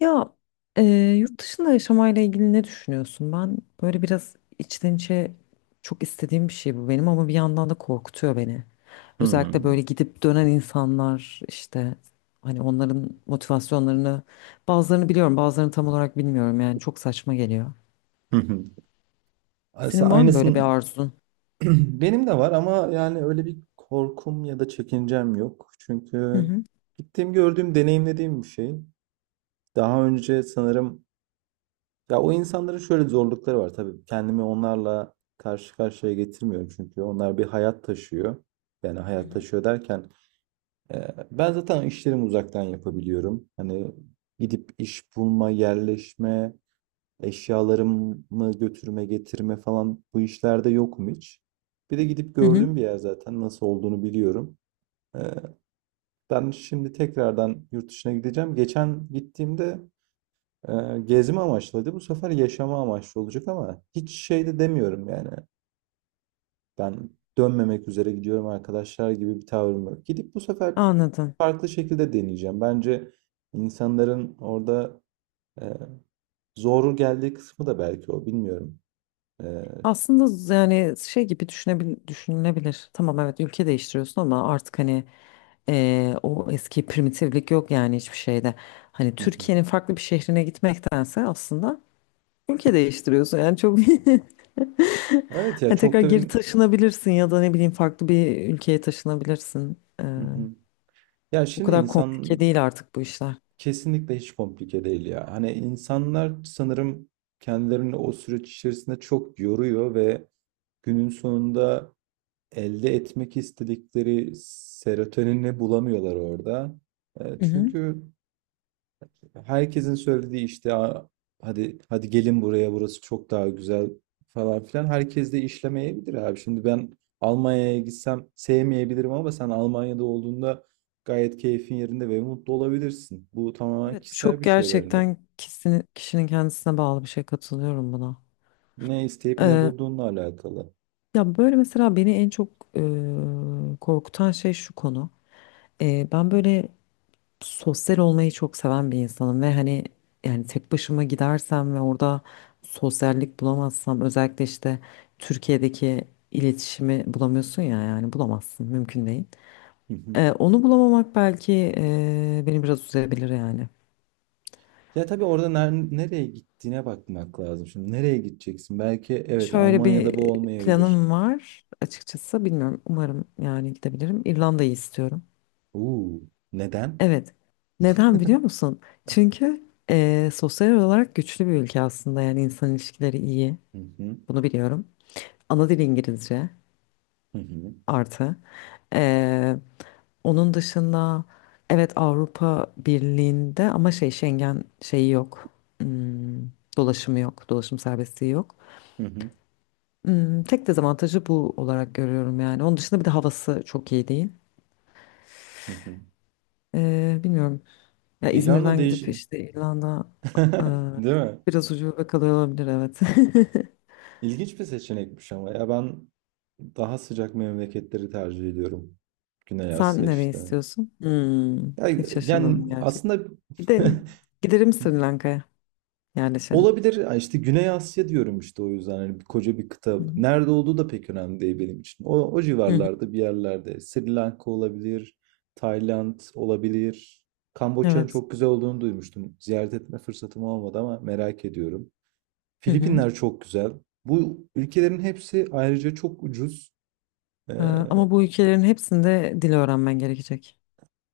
Ya e, yurt dışında yaşamayla ilgili ne düşünüyorsun? Ben böyle biraz içten içe çok istediğim bir şey bu benim ama bir yandan da korkutuyor beni. Özellikle Hımm. böyle gidip dönen insanlar işte hani onların motivasyonlarını bazılarını biliyorum bazılarını tam olarak bilmiyorum yani çok saçma geliyor. Hı hı. Aslında Senin var mı böyle bir aynısın. arzun? Benim de var ama yani öyle bir korkum ya da çekincem yok. Hı Çünkü hı. gittiğim, gördüğüm, deneyimlediğim bir şey. Daha önce sanırım ya o insanların şöyle zorlukları var tabii. Kendimi onlarla karşı karşıya getirmiyorum çünkü onlar bir hayat taşıyor. Yani Hı hayat hı. taşıyor derken, ben zaten işlerimi uzaktan yapabiliyorum. Hani gidip iş bulma, yerleşme, eşyalarımı götürme, getirme falan bu işlerde yokum hiç. Bir de gidip Hı hı. gördüğüm bir yer zaten nasıl olduğunu biliyorum. Ee, Ben şimdi tekrardan yurt dışına gideceğim. Geçen gittiğimde e, gezme amaçlıydı. Bu sefer yaşama amaçlı olacak ama hiç şey de demiyorum yani. Ben dönmemek üzere gidiyorum arkadaşlar gibi bir tavrım yok. Gidip bu sefer Anladım. farklı şekilde deneyeceğim. Bence insanların orada e, zor geldiği kısmı da belki o bilmiyorum. E, Aslında yani şey gibi düşünülebilir. Tamam, evet, ülke değiştiriyorsun ama artık hani o eski primitiflik yok yani hiçbir şeyde. Hani Türkiye'nin farklı bir şehrine gitmektense aslında ülke değiştiriyorsun yani çok Evet ya Hani çok tekrar da geri bir... taşınabilirsin ya da ne bileyim farklı bir ülkeye taşınabilirsin. Hı hı. Ya O şimdi kadar insan komplike değil artık bu işler. kesinlikle hiç komplike değil ya. Hani insanlar sanırım kendilerini o süreç içerisinde çok yoruyor ve günün sonunda elde etmek istedikleri serotonini bulamıyorlar orada. Hı hı. Çünkü herkesin söylediği işte: "Aa, hadi hadi gelin buraya, burası çok daha güzel falan filan." Herkes de işlemeyebilir abi. Şimdi ben Almanya'ya gitsem sevmeyebilirim ama sen Almanya'da olduğunda gayet keyfin yerinde ve mutlu olabilirsin. Bu tamamen Evet, bu kişisel çok bir şey bence. gerçekten kişinin kendisine bağlı bir şey, katılıyorum buna. Ne isteyip ne bulduğunla alakalı. Ya böyle mesela beni en çok korkutan şey şu konu. Ben böyle sosyal olmayı çok seven bir insanım ve hani yani tek başıma gidersem ve orada sosyallik bulamazsam, özellikle işte Türkiye'deki iletişimi bulamıyorsun ya, yani bulamazsın, mümkün değil. Onu bulamamak belki beni biraz üzebilir yani. Ya tabii orada nereye gittiğine bakmak lazım. Şimdi nereye gideceksin? Belki evet Şöyle bir Almanya'da bu olmayabilir. planım var, açıkçası bilmiyorum, umarım yani gidebilirim. İrlanda'yı istiyorum. Uuu, neden? Evet. Neden biliyor musun? Çünkü sosyal olarak güçlü bir ülke aslında. Yani insan ilişkileri iyi. Hı hı, Bunu biliyorum. Ana dil İngilizce hı hı, artı. Eee, onun dışında evet, Avrupa Birliği'nde ama şey, Schengen şeyi yok. Hmm, dolaşımı yok. Dolaşım serbestliği yok. hı hı. Tek dezavantajı bu olarak görüyorum yani. Onun dışında bir de havası çok iyi değil. Hı hı. Bilmiyorum. Ya İrlanda İzmir'den gidip işte İrlanda, e, Değil mi? biraz ucube kalıyor olabilir, evet. İlginç bir seçenekmiş ama ya ben daha sıcak memleketleri tercih ediyorum. Güney Asya Sen nereye işte. istiyorsun? Ya- Hiç Yani şaşırmadım gerçekten. aslında Gidelim. Giderim Sri Lanka'ya, yerleşelim. olabilir. Ya işte Güney Asya diyorum işte o yüzden hani koca bir kıta. Hı hı. Nerede olduğu da pek önemli değil benim için. O, o Hı hı. civarlarda bir yerlerde. Sri Lanka olabilir, Tayland olabilir. Kamboçya'nın Evet. çok güzel olduğunu duymuştum. Ziyaret etme fırsatım olmadı ama merak ediyorum. Hı hı. Filipinler çok güzel. Bu ülkelerin hepsi ayrıca çok ucuz. Ee, Ama bu ülkelerin hepsinde dil öğrenmen gerekecek.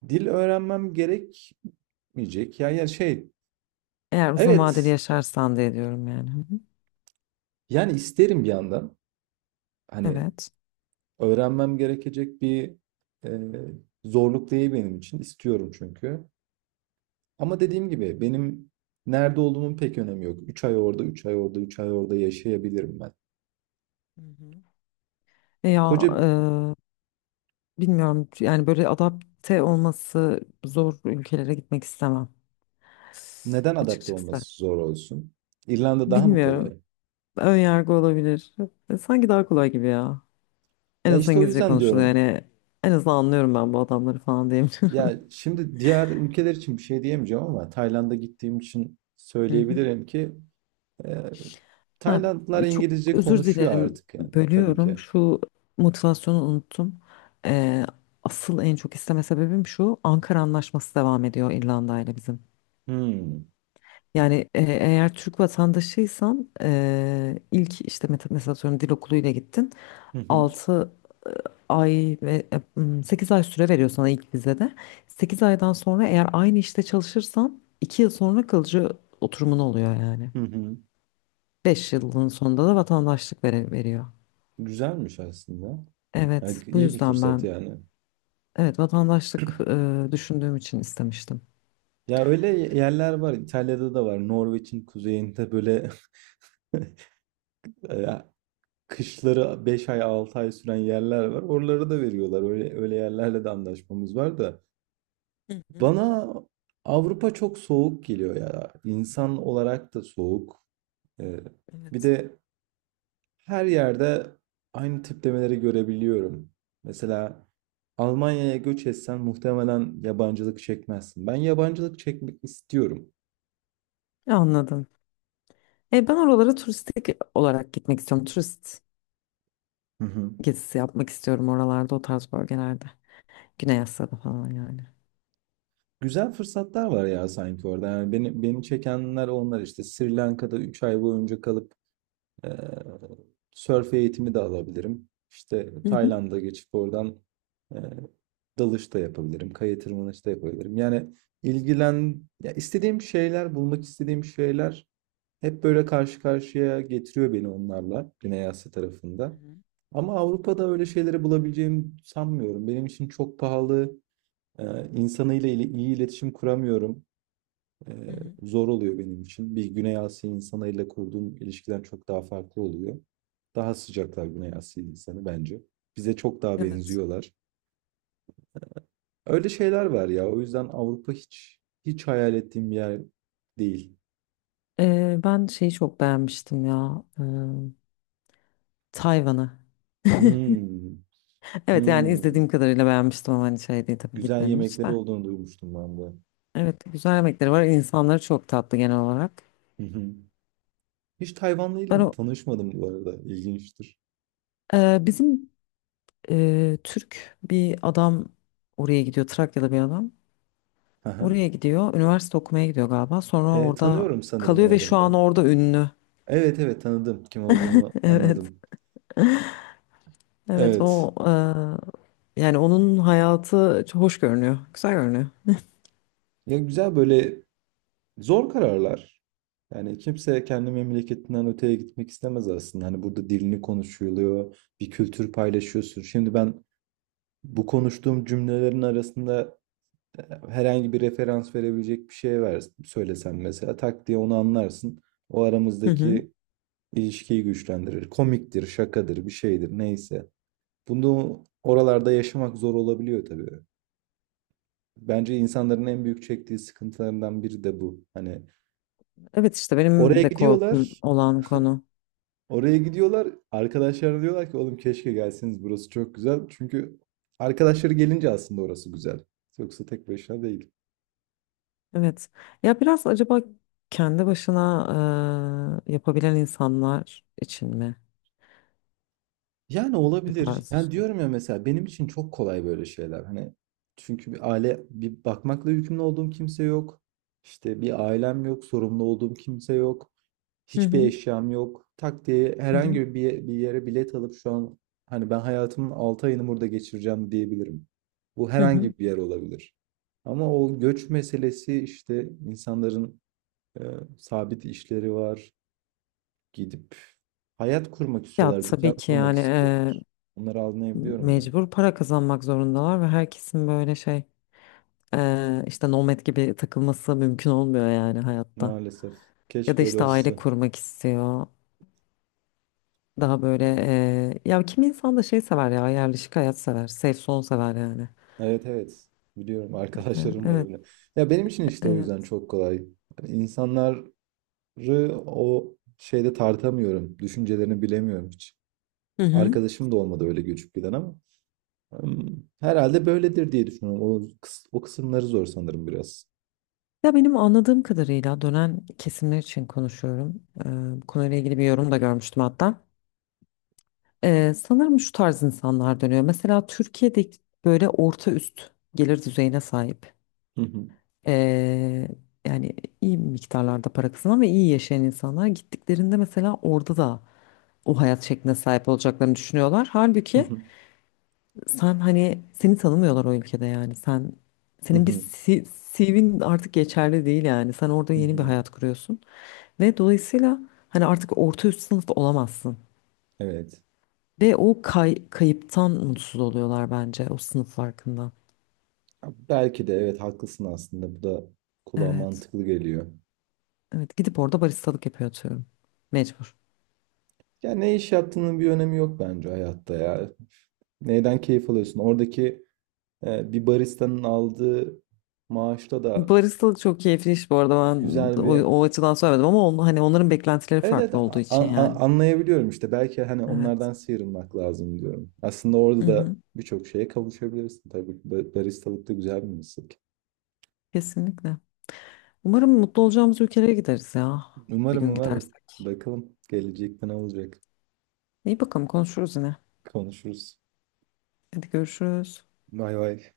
dil öğrenmem gerekmeyecek. Yani, yani şey, Eğer uzun vadeli evet yaşarsan diye diyorum yani. Hı hı. yani isterim bir yandan. Hani Evet. öğrenmem gerekecek bir e, zorluk değil benim için. İstiyorum çünkü. Ama dediğim gibi benim nerede olduğumun pek önemi yok. 3 ay orada, 3 ay orada, 3 ay orada yaşayabilirim ben. Hı hı. Ya Koca bilmiyorum yani, böyle adapte olması zor ülkelere gitmek istemem Neden adapte açıkçası. olması zor olsun? İrlanda daha mı Bilmiyorum. kolay? Ön yargı olabilir. Sanki daha kolay gibi ya. En Ya azından işte o İngilizce yüzden konuşuluyor diyorum. yani. En azından anlıyorum ben bu adamları, falan diyeyim. Ya şimdi diğer ülkeler için bir şey diyemeyeceğim ama Tayland'a gittiğim için Hı hı. söyleyebilirim ki e, Ha, Taylandlılar çok İngilizce özür konuşuyor dilerim, artık yani tabii bölüyorum. ki. Şu motivasyonu unuttum. E, Asıl en çok isteme sebebim şu. Ankara Anlaşması devam ediyor İrlanda ile bizim. Hmm. Yani eğer Türk vatandaşıysan ilk işte mesela, atıyorum, dil okuluyla gittin. Hı hı. 6 ay ve 8 ay süre veriyor sana ilk vizede. 8 aydan sonra eğer aynı işte çalışırsan, 2 yıl sonra kalıcı oturumun oluyor yani. Hı hı. 5 yılın sonunda da vatandaşlık veriyor. Güzelmiş aslında. Yani Evet, bu iyi bir yüzden fırsat ben, yani. evet, vatandaşlık düşündüğüm için istemiştim. Ya öyle yerler var. İtalya'da da var. Norveç'in kuzeyinde böyle ya kışları 5 ay 6 ay süren yerler var. Oraları da veriyorlar. Öyle öyle yerlerle de anlaşmamız var da. Hı hı, Bana Avrupa çok soğuk geliyor ya. İnsan olarak da soğuk. Ee, bir evet. de her yerde aynı tiplemeleri görebiliyorum. Mesela Almanya'ya göç etsen muhtemelen yabancılık çekmezsin. Ben yabancılık çekmek istiyorum. Anladım. Ben oralara turistik olarak gitmek istiyorum. Turist Hı hı. gezisi yapmak istiyorum oralarda, o tarz bölgelerde. Güney Asya'da falan yani. Güzel fırsatlar var ya sanki orada. Yani beni, beni çekenler onlar işte. Sri Lanka'da 3 ay boyunca kalıp eee sörf eğitimi de alabilirim. İşte Hı hı. Tayland'a geçip oradan eee dalış da yapabilirim. Kaya tırmanış da yapabilirim. Yani ya istediğim şeyler, bulmak istediğim şeyler hep böyle karşı karşıya getiriyor beni onlarla Güney Asya Hı tarafında. hı, Ama Avrupa'da öyle şeyleri bulabileceğimi sanmıyorum. Benim için çok pahalı. İnsanıyla ile iyi iletişim kuramıyorum. Ee, hı hı, zor oluyor benim için. Bir Güney Asya insanıyla kurduğum ilişkiden çok daha farklı oluyor. Daha sıcaklar Güney Asya insanı bence. Bize çok daha evet. benziyorlar. Öyle şeyler var ya. O yüzden Avrupa hiç hiç hayal ettiğim bir yer değil. Ben şeyi çok beğenmiştim ya. Tayvan'ı. Hmm, Evet, yani hmm. izlediğim kadarıyla beğenmiştim ama hani şey değil tabii, Güzel gitmedim hiç yemekleri de. olduğunu duymuştum ben de. Evet, güzel yemekleri var. İnsanları çok tatlı genel olarak. Hı hı. Hiç Tayvanlı Ben o tanışmadım bu arada. İlginçtir. Bizim Türk bir adam oraya gidiyor. Trakyalı bir adam. Hı hı. Oraya gidiyor. Üniversite okumaya gidiyor galiba. Sonra orada Tanıyorum sanırım o kalıyor ve şu adamı an ben. orada ünlü. Evet evet, tanıdım. Kim olduğunu Evet. anladım. Evet Evet. o Yani onun hayatı çok hoş görünüyor. Güzel görünüyor. Ya güzel böyle zor kararlar. Yani kimse kendi memleketinden öteye gitmek istemez aslında. Hani burada dilini konuşuluyor, bir kültür paylaşıyorsun. Şimdi ben bu konuştuğum cümlelerin arasında herhangi bir referans verebilecek bir şey ver, söylesen mesela tak diye onu anlarsın. O Hı hı. aramızdaki ilişkiyi güçlendirir. Komiktir, şakadır, bir şeydir neyse. Bunu oralarda yaşamak zor olabiliyor tabii. Bence insanların en büyük çektiği sıkıntılarından biri de bu. Hani Evet, işte oraya benim de korkum gidiyorlar, olan konu. oraya gidiyorlar. Arkadaşlar diyorlar ki oğlum keşke gelseniz, burası çok güzel. Çünkü arkadaşları gelince aslında orası güzel. Yoksa tek başına değil. Evet. Ya, biraz acaba kendi başına yapabilen insanlar için mi Yani bu olabilir. tarz Yani işte? diyorum ya, mesela benim için çok kolay böyle şeyler. Hani çünkü bir aile, bir bakmakla yükümlü olduğum kimse yok. İşte bir ailem yok, sorumlu olduğum kimse yok. Hı Hiçbir hı, eşyam yok. Tak diye hı hı, herhangi bir, bir yere bilet alıp şu an hani ben hayatımın 6 ayını burada geçireceğim diyebilirim. Bu hı hı. herhangi bir yer olabilir. Ama o göç meselesi işte, insanların e, sabit işleri var. Gidip hayat kurmak Ya istiyorlar, düzen tabii ki, kurmak. yani Onları anlayabiliyorum ben. mecbur para kazanmak zorundalar ve herkesin böyle şey, işte, nomad gibi takılması mümkün olmuyor yani hayatta. Maalesef. Ya da Keşke öyle işte aile olsa. kurmak istiyor. Daha böyle ya, kimi insan da şey sever ya, yerleşik hayat sever. Safe zone sever yani. Evet evet. Biliyorum, arkadaşlarım var Evet, öyle. Ya benim için işte o yüzden evet. çok kolay. Hani insanları o şeyde tartamıyorum. Düşüncelerini bilemiyorum hiç. Hı hı. Arkadaşım da olmadı öyle göçüp giden ama. Herhalde böyledir diye düşünüyorum. O, o kısımları zor sanırım biraz. Ya benim anladığım kadarıyla dönen kesimler için konuşuyorum. Bu konuyla ilgili bir yorum da görmüştüm hatta. Sanırım şu tarz insanlar dönüyor. Mesela Türkiye'de böyle orta üst gelir düzeyine sahip, Hı hı, ee, yani iyi miktarlarda para kazanan ve iyi yaşayan insanlar gittiklerinde mesela, orada da o hayat şekline sahip olacaklarını düşünüyorlar. hı Halbuki, hı, sen, hani seni tanımıyorlar o ülkede yani. Sen hı senin bir hı, C- CV'nin artık geçerli değil yani. Sen orada hı yeni bir hı. hayat kuruyorsun. Ve dolayısıyla hani, artık orta üst sınıf olamazsın. Evet. Ve o kayıptan mutsuz oluyorlar bence, o sınıf farkından. Ya belki de evet haklısın aslında. Bu da kulağa Evet. mantıklı geliyor. Evet, gidip orada baristalık yapıyor, atıyorum. Mecbur. Ya ne iş yaptığının bir önemi yok bence hayatta ya. Neyden keyif alıyorsun? Oradaki bir baristanın aldığı maaşta da Baristalık çok keyifli iş bu arada, ben güzel o, bir... o açıdan söylemedim ama hani onların beklentileri Evet evet, farklı olduğu için yani. anlayabiliyorum işte. Belki hani Evet. onlardan sıyrılmak lazım diyorum. Aslında Hı orada da hı. birçok şeye kavuşabilirsin tabii. Baristalık da güzel bir meslek. Kesinlikle. Umarım mutlu olacağımız ülkelere gideriz ya. Bir Umarım, gün umarım. gidersek. Bakalım gelecekte ne olacak. İyi, bakalım, konuşuruz yine. Konuşuruz. Hadi görüşürüz. Vay vay.